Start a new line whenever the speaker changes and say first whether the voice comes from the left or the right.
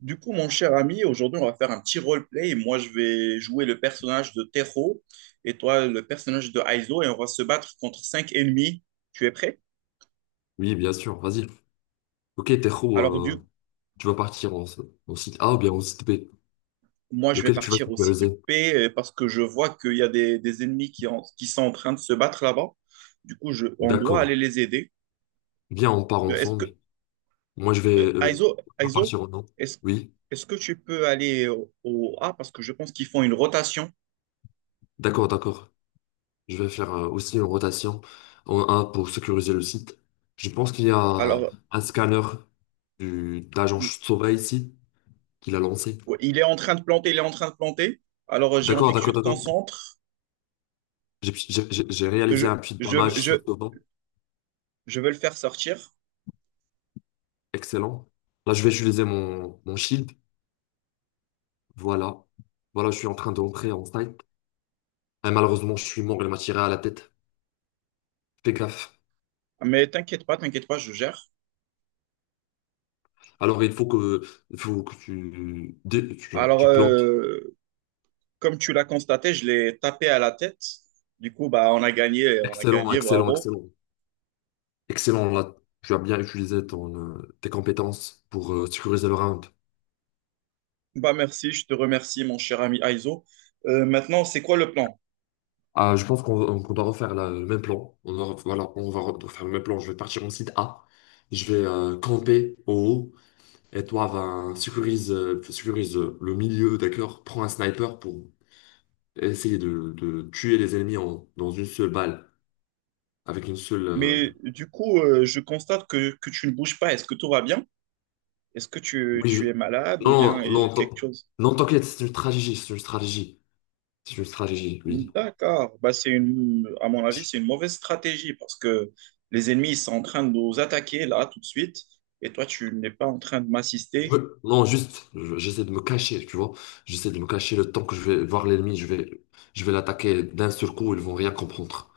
right: Du coup, mon cher ami, aujourd'hui, on va faire un petit roleplay. Moi, je vais jouer le personnage de Tero et toi, le personnage de Aizo, et on va se battre contre cinq ennemis. Tu es prêt?
left: Oui, bien sûr, vas-y. Ok, Tejo,
right: Alors, du
left: euh, tu vas partir en, en site A ou bien en site B.
right: moi, je vais
left: Lequel tu vas
right: partir aussi de
left: superviser?
right: paix parce que je vois qu'il y a des ennemis qui sont en train de se battre là-bas. Du coup, on doit aller
left: D'accord.
right: les aider.
left: Bien, on part
right: Euh, Est-ce que,
left: ensemble. Moi, je vais
right: Aizo,
left: on va partir en A.
right: Est-ce,
left: Oui,
right: est-ce que tu peux aller au A parce que je pense qu'ils font une rotation.
left: d'accord. Je vais faire aussi une rotation en A pour sécuriser le site. Je pense qu'il y a
right: Alors,
left: un scanner du, de l'agent Sova ici qu'il a lancé.
right: ouais, il est en train de planter, il est en train de planter. Alors, j'ai envie que tu te
left: D'accord.
right: concentres.
left: J'ai réalisé
right: Je,
left: un petit
right: je,
left: damage
right: je,
left: sur Sova.
right: je vais le faire sortir.
left: Excellent. Là, je vais utiliser mon, mon shield. Voilà. Voilà, je suis en train d'entrer en fight. Et malheureusement, je suis mort, elle m'a tiré à la tête. Fais gaffe.
right: Mais t'inquiète pas, je gère.
left: Alors, il faut que tu, tu, genre,
right: Alors,
left: tu plantes.
right: comme tu l'as constaté, je l'ai tapé à la tête. Du coup, bah, on a gagné, bravo.
left: Excellent. Excellent, là. Tu as bien utilisé ton, tes compétences pour sécuriser le round.
right: Bah, merci, je te remercie, mon cher ami Aizo. Maintenant, c'est quoi le plan?
left: Ah, je pense qu'on doit refaire le même plan. On va, voilà, on va refaire le même plan. Je vais partir en site A. Je vais camper au haut. Et toi, va sécurise, sécurise le milieu, d'accord? Prends un sniper pour essayer de tuer les ennemis dans une seule balle, avec une seule...
right: Mais du coup, je constate que tu ne bouges pas. Est-ce que tout va bien? Est-ce que
left: Oui,
right: tu es malade ou bien
left: non,
right: quelque chose?
left: non, t'inquiète, c'est une stratégie, oui.
right: D'accord. Bah, à mon avis,
left: Je-
right: c'est une mauvaise stratégie parce que les ennemis ils sont en train de nous attaquer là tout de suite et toi, tu n'es pas en train de
left: je
right: m'assister.
left: veux- Non, juste, j'essaie de me cacher, tu vois. J'essaie de me cacher le temps que je vais voir l'ennemi, je vais l'attaquer d'un seul coup, ils vont rien comprendre.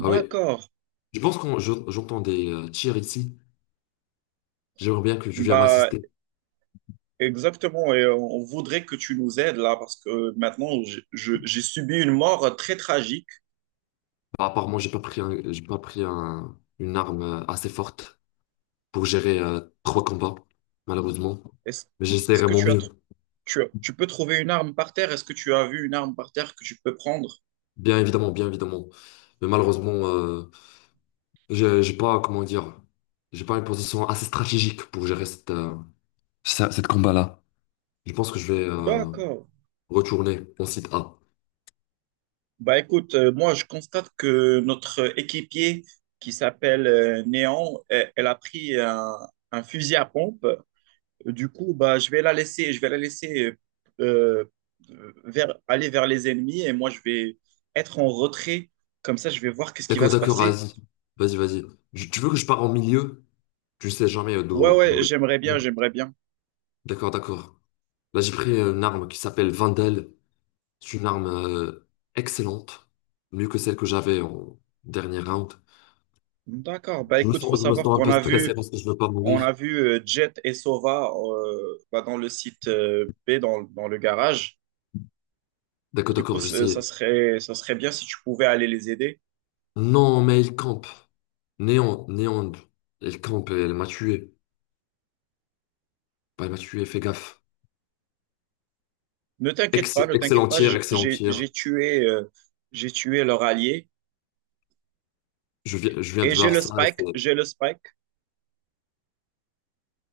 left: Ah oui,
right: D'accord.
left: je pense que j'entends des tirs ici. J'aimerais bien que tu viennes
right: Bah,
left: m'assister.
right: exactement. Et on voudrait que tu nous aides là parce que maintenant, j'ai subi une mort très tragique.
left: Apparemment, j'ai pas pris une arme assez forte pour gérer trois combats, malheureusement.
right: Est-ce,
left: Mais
right: est-ce
left: j'essaierai
right: que
left: mon
right: tu as, tr-
left: mieux,
right: tu as- Tu peux trouver une arme par terre? Est-ce que tu as vu une arme par terre que tu peux prendre?
left: bien évidemment. Mais malheureusement, j'ai pas, comment dire, j'ai pas une position assez stratégique pour gérer cette, cette combat-là. Je pense que je vais
right: D'accord.
left: retourner en site A.
right: Bah écoute, moi je constate que notre équipier qui s'appelle Néon, elle a pris un fusil à pompe. Du coup, bah je vais la laisser, je vais la laisser euh, aller vers les ennemis et moi je vais être en retrait. Comme ça, je vais voir qu'est-ce qui va se
left: D'accord,
right: passer.
left: vas-y, vas-y. Je- Tu veux que je pars en milieu? Tu sais jamais
right: Ouais,
left: d'où.
right: ouais, j'aimerais bien,
left: Vient.
right: j'aimerais bien.
left: D'accord. Là, j'ai pris une arme qui s'appelle Vandal. C'est une arme excellente, mieux que celle que j'avais en dernier round.
right: D'accord. Bah écoute, faut
left: Je me sens
right: savoir
left: un
right: qu'on
left: peu
right: a vu,
left: stressé parce que je veux pas
right: on a
left: mourir.
right: vu Jet et Sova bah, dans le site B, dans le garage. Du
left: D'accord,
right: coup,
left: je sais.
right: ça serait bien si tu pouvais aller les aider.
left: Non, mais il campe. Néon, il campe et elle m'a tué. Bah, elle m'a tué, fais gaffe.
right: Ne t'inquiète pas, ne t'inquiète
left: Excellent
right: pas,
left: tir, excellent tir.
right: j'ai tué leur allié
left: Je viens de
right: et j'ai
left: voir
right: le
left: ça, et c'est
right: Spike, j'ai le Spike.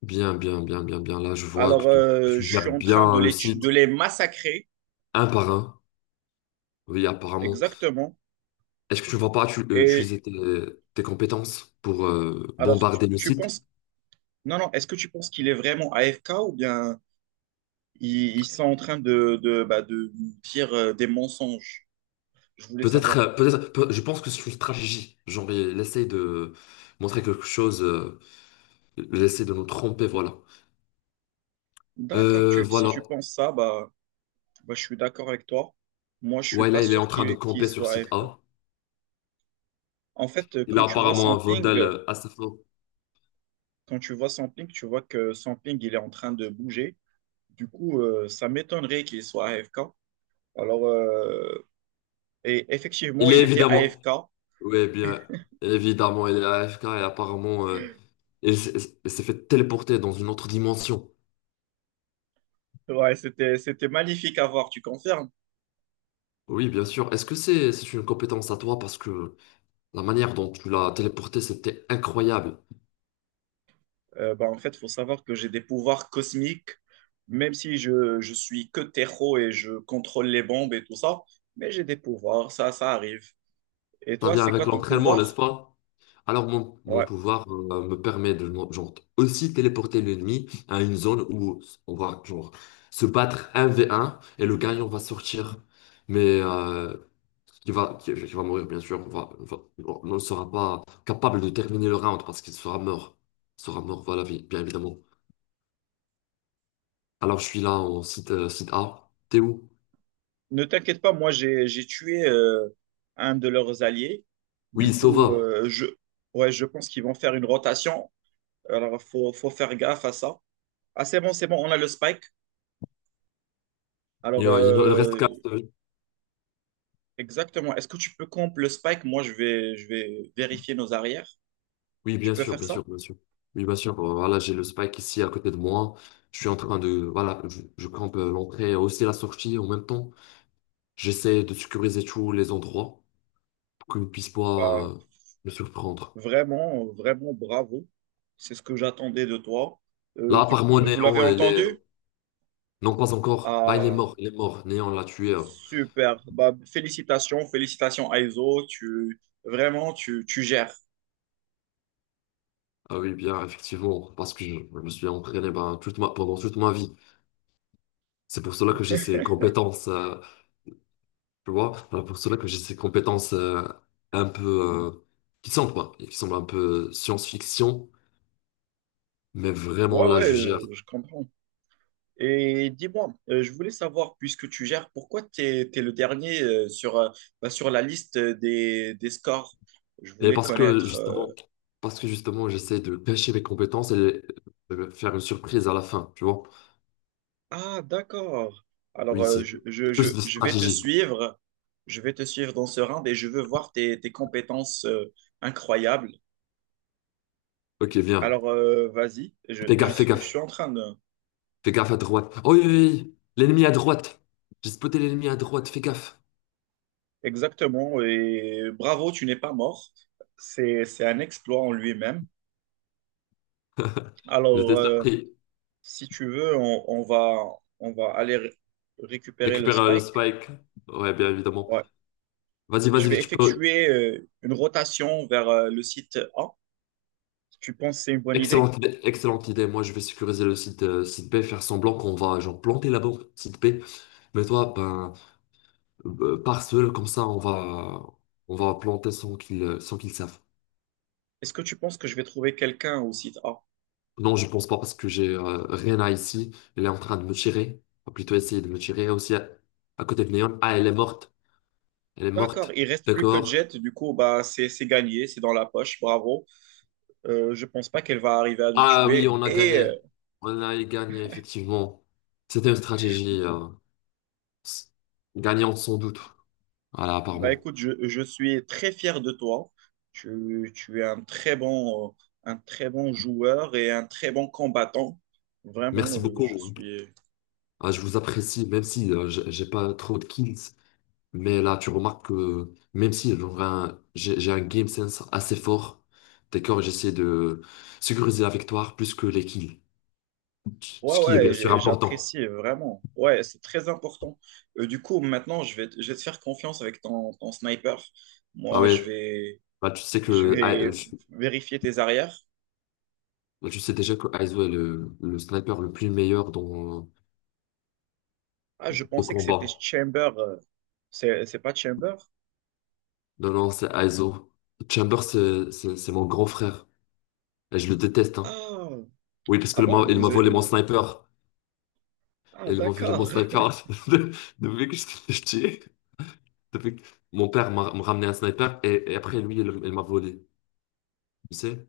left: Bien. Là, je vois
right: Alors,
left: que tu
right: je suis
left: gères
right: en train
left: bien le
right: de
left: site,
right: les massacrer,
left: un par un. Oui, apparemment.
right: exactement.
left: Est-ce que tu ne vas pas
right: Et
left: utiliser tes, tes compétences pour
right: alors,
left: bombarder le
right: tu
left: site?
right: penses, non, non, est-ce que tu penses qu'il est vraiment AFK ou bien ils sont en train bah, de dire des mensonges? Je voulais
left: Peut-être,
right: savoir.
left: peut-être, je pense que c'est une stratégie. Genre, il essaye de montrer quelque chose. J'essaie de nous tromper, voilà.
right: D'accord, si tu
left: Voilà.
right: penses ça, bah, bah, je suis d'accord avec toi. Moi, je suis
left: Ouais, là,
right: pas
left: il est en
right: sûr
left: train de
right: qu'il
left: camper sur
right: soit
left: site
right: AFK.
left: A.
right: En fait,
left: Il
right: quand
left: a
right: tu vois
left: apparemment
right: son
left: un
right: ping,
left: Vondel à sa fin.
right: quand tu vois son ping, tu vois que son ping, il est en train de bouger. Du coup, ça m'étonnerait qu'il soit AFK. Alors, et effectivement,
left: Il est
right: il était
left: évidemment...
right: AFK.
left: Oui, bien. Évidemment, il est AFK et apparemment, il s'est fait téléporter dans une autre dimension.
right: Ouais, c'était, c'était magnifique à voir, tu confirmes?
left: Oui, bien sûr. Est-ce que c'est une compétence à toi? Parce que la manière dont tu l'as téléporté, c'était incroyable.
right: Bah, en fait, il faut savoir que j'ai des pouvoirs cosmiques, même si je suis que terreau et je contrôle les bombes et tout ça, mais j'ai des pouvoirs, ça arrive. Et
left: Ça
right: toi,
left: vient
right: c'est quoi
left: avec
right: ton
left: l'entraînement, n'est-ce
right: pouvoir?
left: pas? Alors mon
right: Ouais.
left: pouvoir me permet de genre, aussi téléporter l'ennemi à une zone où on va genre, se battre 1v1 et le gagnant va sortir. Mais qui va mourir, bien sûr. On va- on ne sera pas capable de terminer le round parce qu'il sera mort. Il sera mort, voilà, bien évidemment. Alors je suis là en site, site A. T'es où?
right: Ne t'inquiète pas, moi j'ai tué un de leurs alliés. Du
left: Oui,
right: coup,
left: Sova.
right: je ouais, je pense qu'ils vont faire une rotation. Alors faut faire gaffe à ça. Ah c'est bon, on a le spike. Alors
left: Il en reste quatre.
right: exactement. Est-ce que tu peux comp le spike? Moi je vais vérifier nos arrières. Tu peux faire ça?
left: Bien sûr. Oui, bien sûr. Voilà, j'ai le Spike ici à côté de moi. Je suis en train de, voilà, je campe l'entrée, aussi la sortie en même temps. J'essaie de sécuriser tous les endroits pour qu'ils ne puissent
right: Bah,
left: pas me surprendre.
right: vraiment bravo. C'est ce que j'attendais de toi.
left: Là, à
right: Du
left: part
right: coup,
left: moi,
right: vous l'avez
left: Néon, elle est...
right: entendu?
left: Non, pas encore. Bah, il est
right: Ah,
left: mort, il est mort. Néon l'a tué.
right: super. Bah, félicitations, félicitations Aizo. Tu vraiment tu gères.
left: Ah oui, bien, effectivement, parce que je me suis entraîné ben, toute ma, pendant toute ma vie. C'est pour cela que j'ai ces compétences. Tu vois, voilà pour cela que j'ai ces compétences un peu euh, qui semblent, quoi, et qui semblent un peu science-fiction, mais vraiment
right: Ouais,
left: là,
right: ouais,
left: je gère.
right: je comprends. Et dis-moi, je voulais savoir, puisque tu gères, pourquoi tu es, le dernier bah, sur la liste des scores? Je
left: Et
right: voulais connaître.
left: parce que justement, j'essaie de cacher mes compétences et de faire une surprise à la fin, tu vois.
right: Ah, d'accord. Alors,
left: Oui, c'est juste de
right: je vais te
left: stratégie.
right: suivre. Je vais te suivre dans ce round et je veux voir tes, tes compétences incroyables.
left: Ok, viens.
right: Alors, vas-y,
left: Fais
right: je
left: gaffe.
right: suis en train de,
left: Fais gaffe à droite. Oh oui. L'ennemi à droite. J'ai spoté l'ennemi à droite, fais gaffe.
right: exactement, et bravo, tu n'es pas mort. C'est un exploit en lui-même. Alors,
left: J'étais surpris.
right: si tu veux, on va aller récupérer le
left: Récupère le
right: spike.
left: spike. Ouais, bien évidemment.
right: Ouais. Je vais
left: Vas-y, tu peux.
right: effectuer une rotation vers le site A. Tu penses que c'est une bonne idée?
left: Excellente idée, excellente idée. Moi, je vais sécuriser le site, site B, faire semblant qu'on va genre planter la bombe site B. Mais toi, ben, par seul, comme ça, on va planter sans qu'ils, sans qu'ils savent.
right: Est-ce que tu penses que je vais trouver quelqu'un au site A?
left: Non, je pense pas parce que j'ai Rena ici. Elle est en train de me tirer. Ou plutôt essayer de me tirer aussi à côté de Neon. Ah, elle est morte. Elle est
right: D'accord,
left: morte.
right: il reste plus que
left: D'accord.
right: Jet, du coup, bah, c'est gagné, c'est dans la poche, bravo. Je pense pas qu'elle va arriver à nous
left: Ah oui,
right: tuer
left: on a
right: et
left: gagné. On a gagné, effectivement. C'était une stratégie s- gagnante sans doute. Voilà,
right: bah
left: apparemment.
right: écoute, je suis très fier de toi. Tu es un très bon joueur et un très bon combattant. Vraiment,
left: Merci
right: je
left: beaucoup.
right: suis...
left: Ah, je vous apprécie, même si j'ai pas trop de kills. Mais là, tu remarques que même si j'ai un game sense assez fort, d'accord, j'essaie de sécuriser la victoire plus que les kills.
right: Ouais,
left: Ce qui est bien
right: ouais,
left: sûr important.
right: j'apprécie vraiment. Ouais, c'est très important. Du coup, maintenant, je vais te faire confiance avec ton, ton sniper.
left: Ah
right: Moi,
left: ouais, bah, tu sais
right: je
left: que ah,
right: vais vérifier tes arrières.
left: bah, tu sais déjà que Aizo est le sniper le plus meilleur dans,
right: Ah, je
left: au
right: pensais que c'était
left: combat.
right: Chamber. C'est pas Chamber?
left: Non, non, c'est Aizo. Chamber, c'est mon grand frère. Et je le déteste, hein.
right: Ah,
left: Oui, parce
right: ah
left: que
right: bon,
left: il
right: vous,
left: m'a volé mon
right: vous...
left: sniper.
right: Ah,
left: Et les, mon, j'ai mon
right: d'accord.
left: sniper, de- depuis que j'étais petit, depuis que mon père me ramenait un sniper, et après, lui, il m'a volé. Tu sais?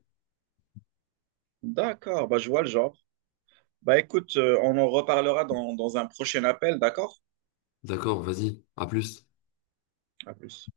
right: D'accord, bah, je vois le genre. Bah écoute, on en reparlera dans, dans un prochain appel, d'accord?
left: D'accord, vas-y, à plus.
right: À plus.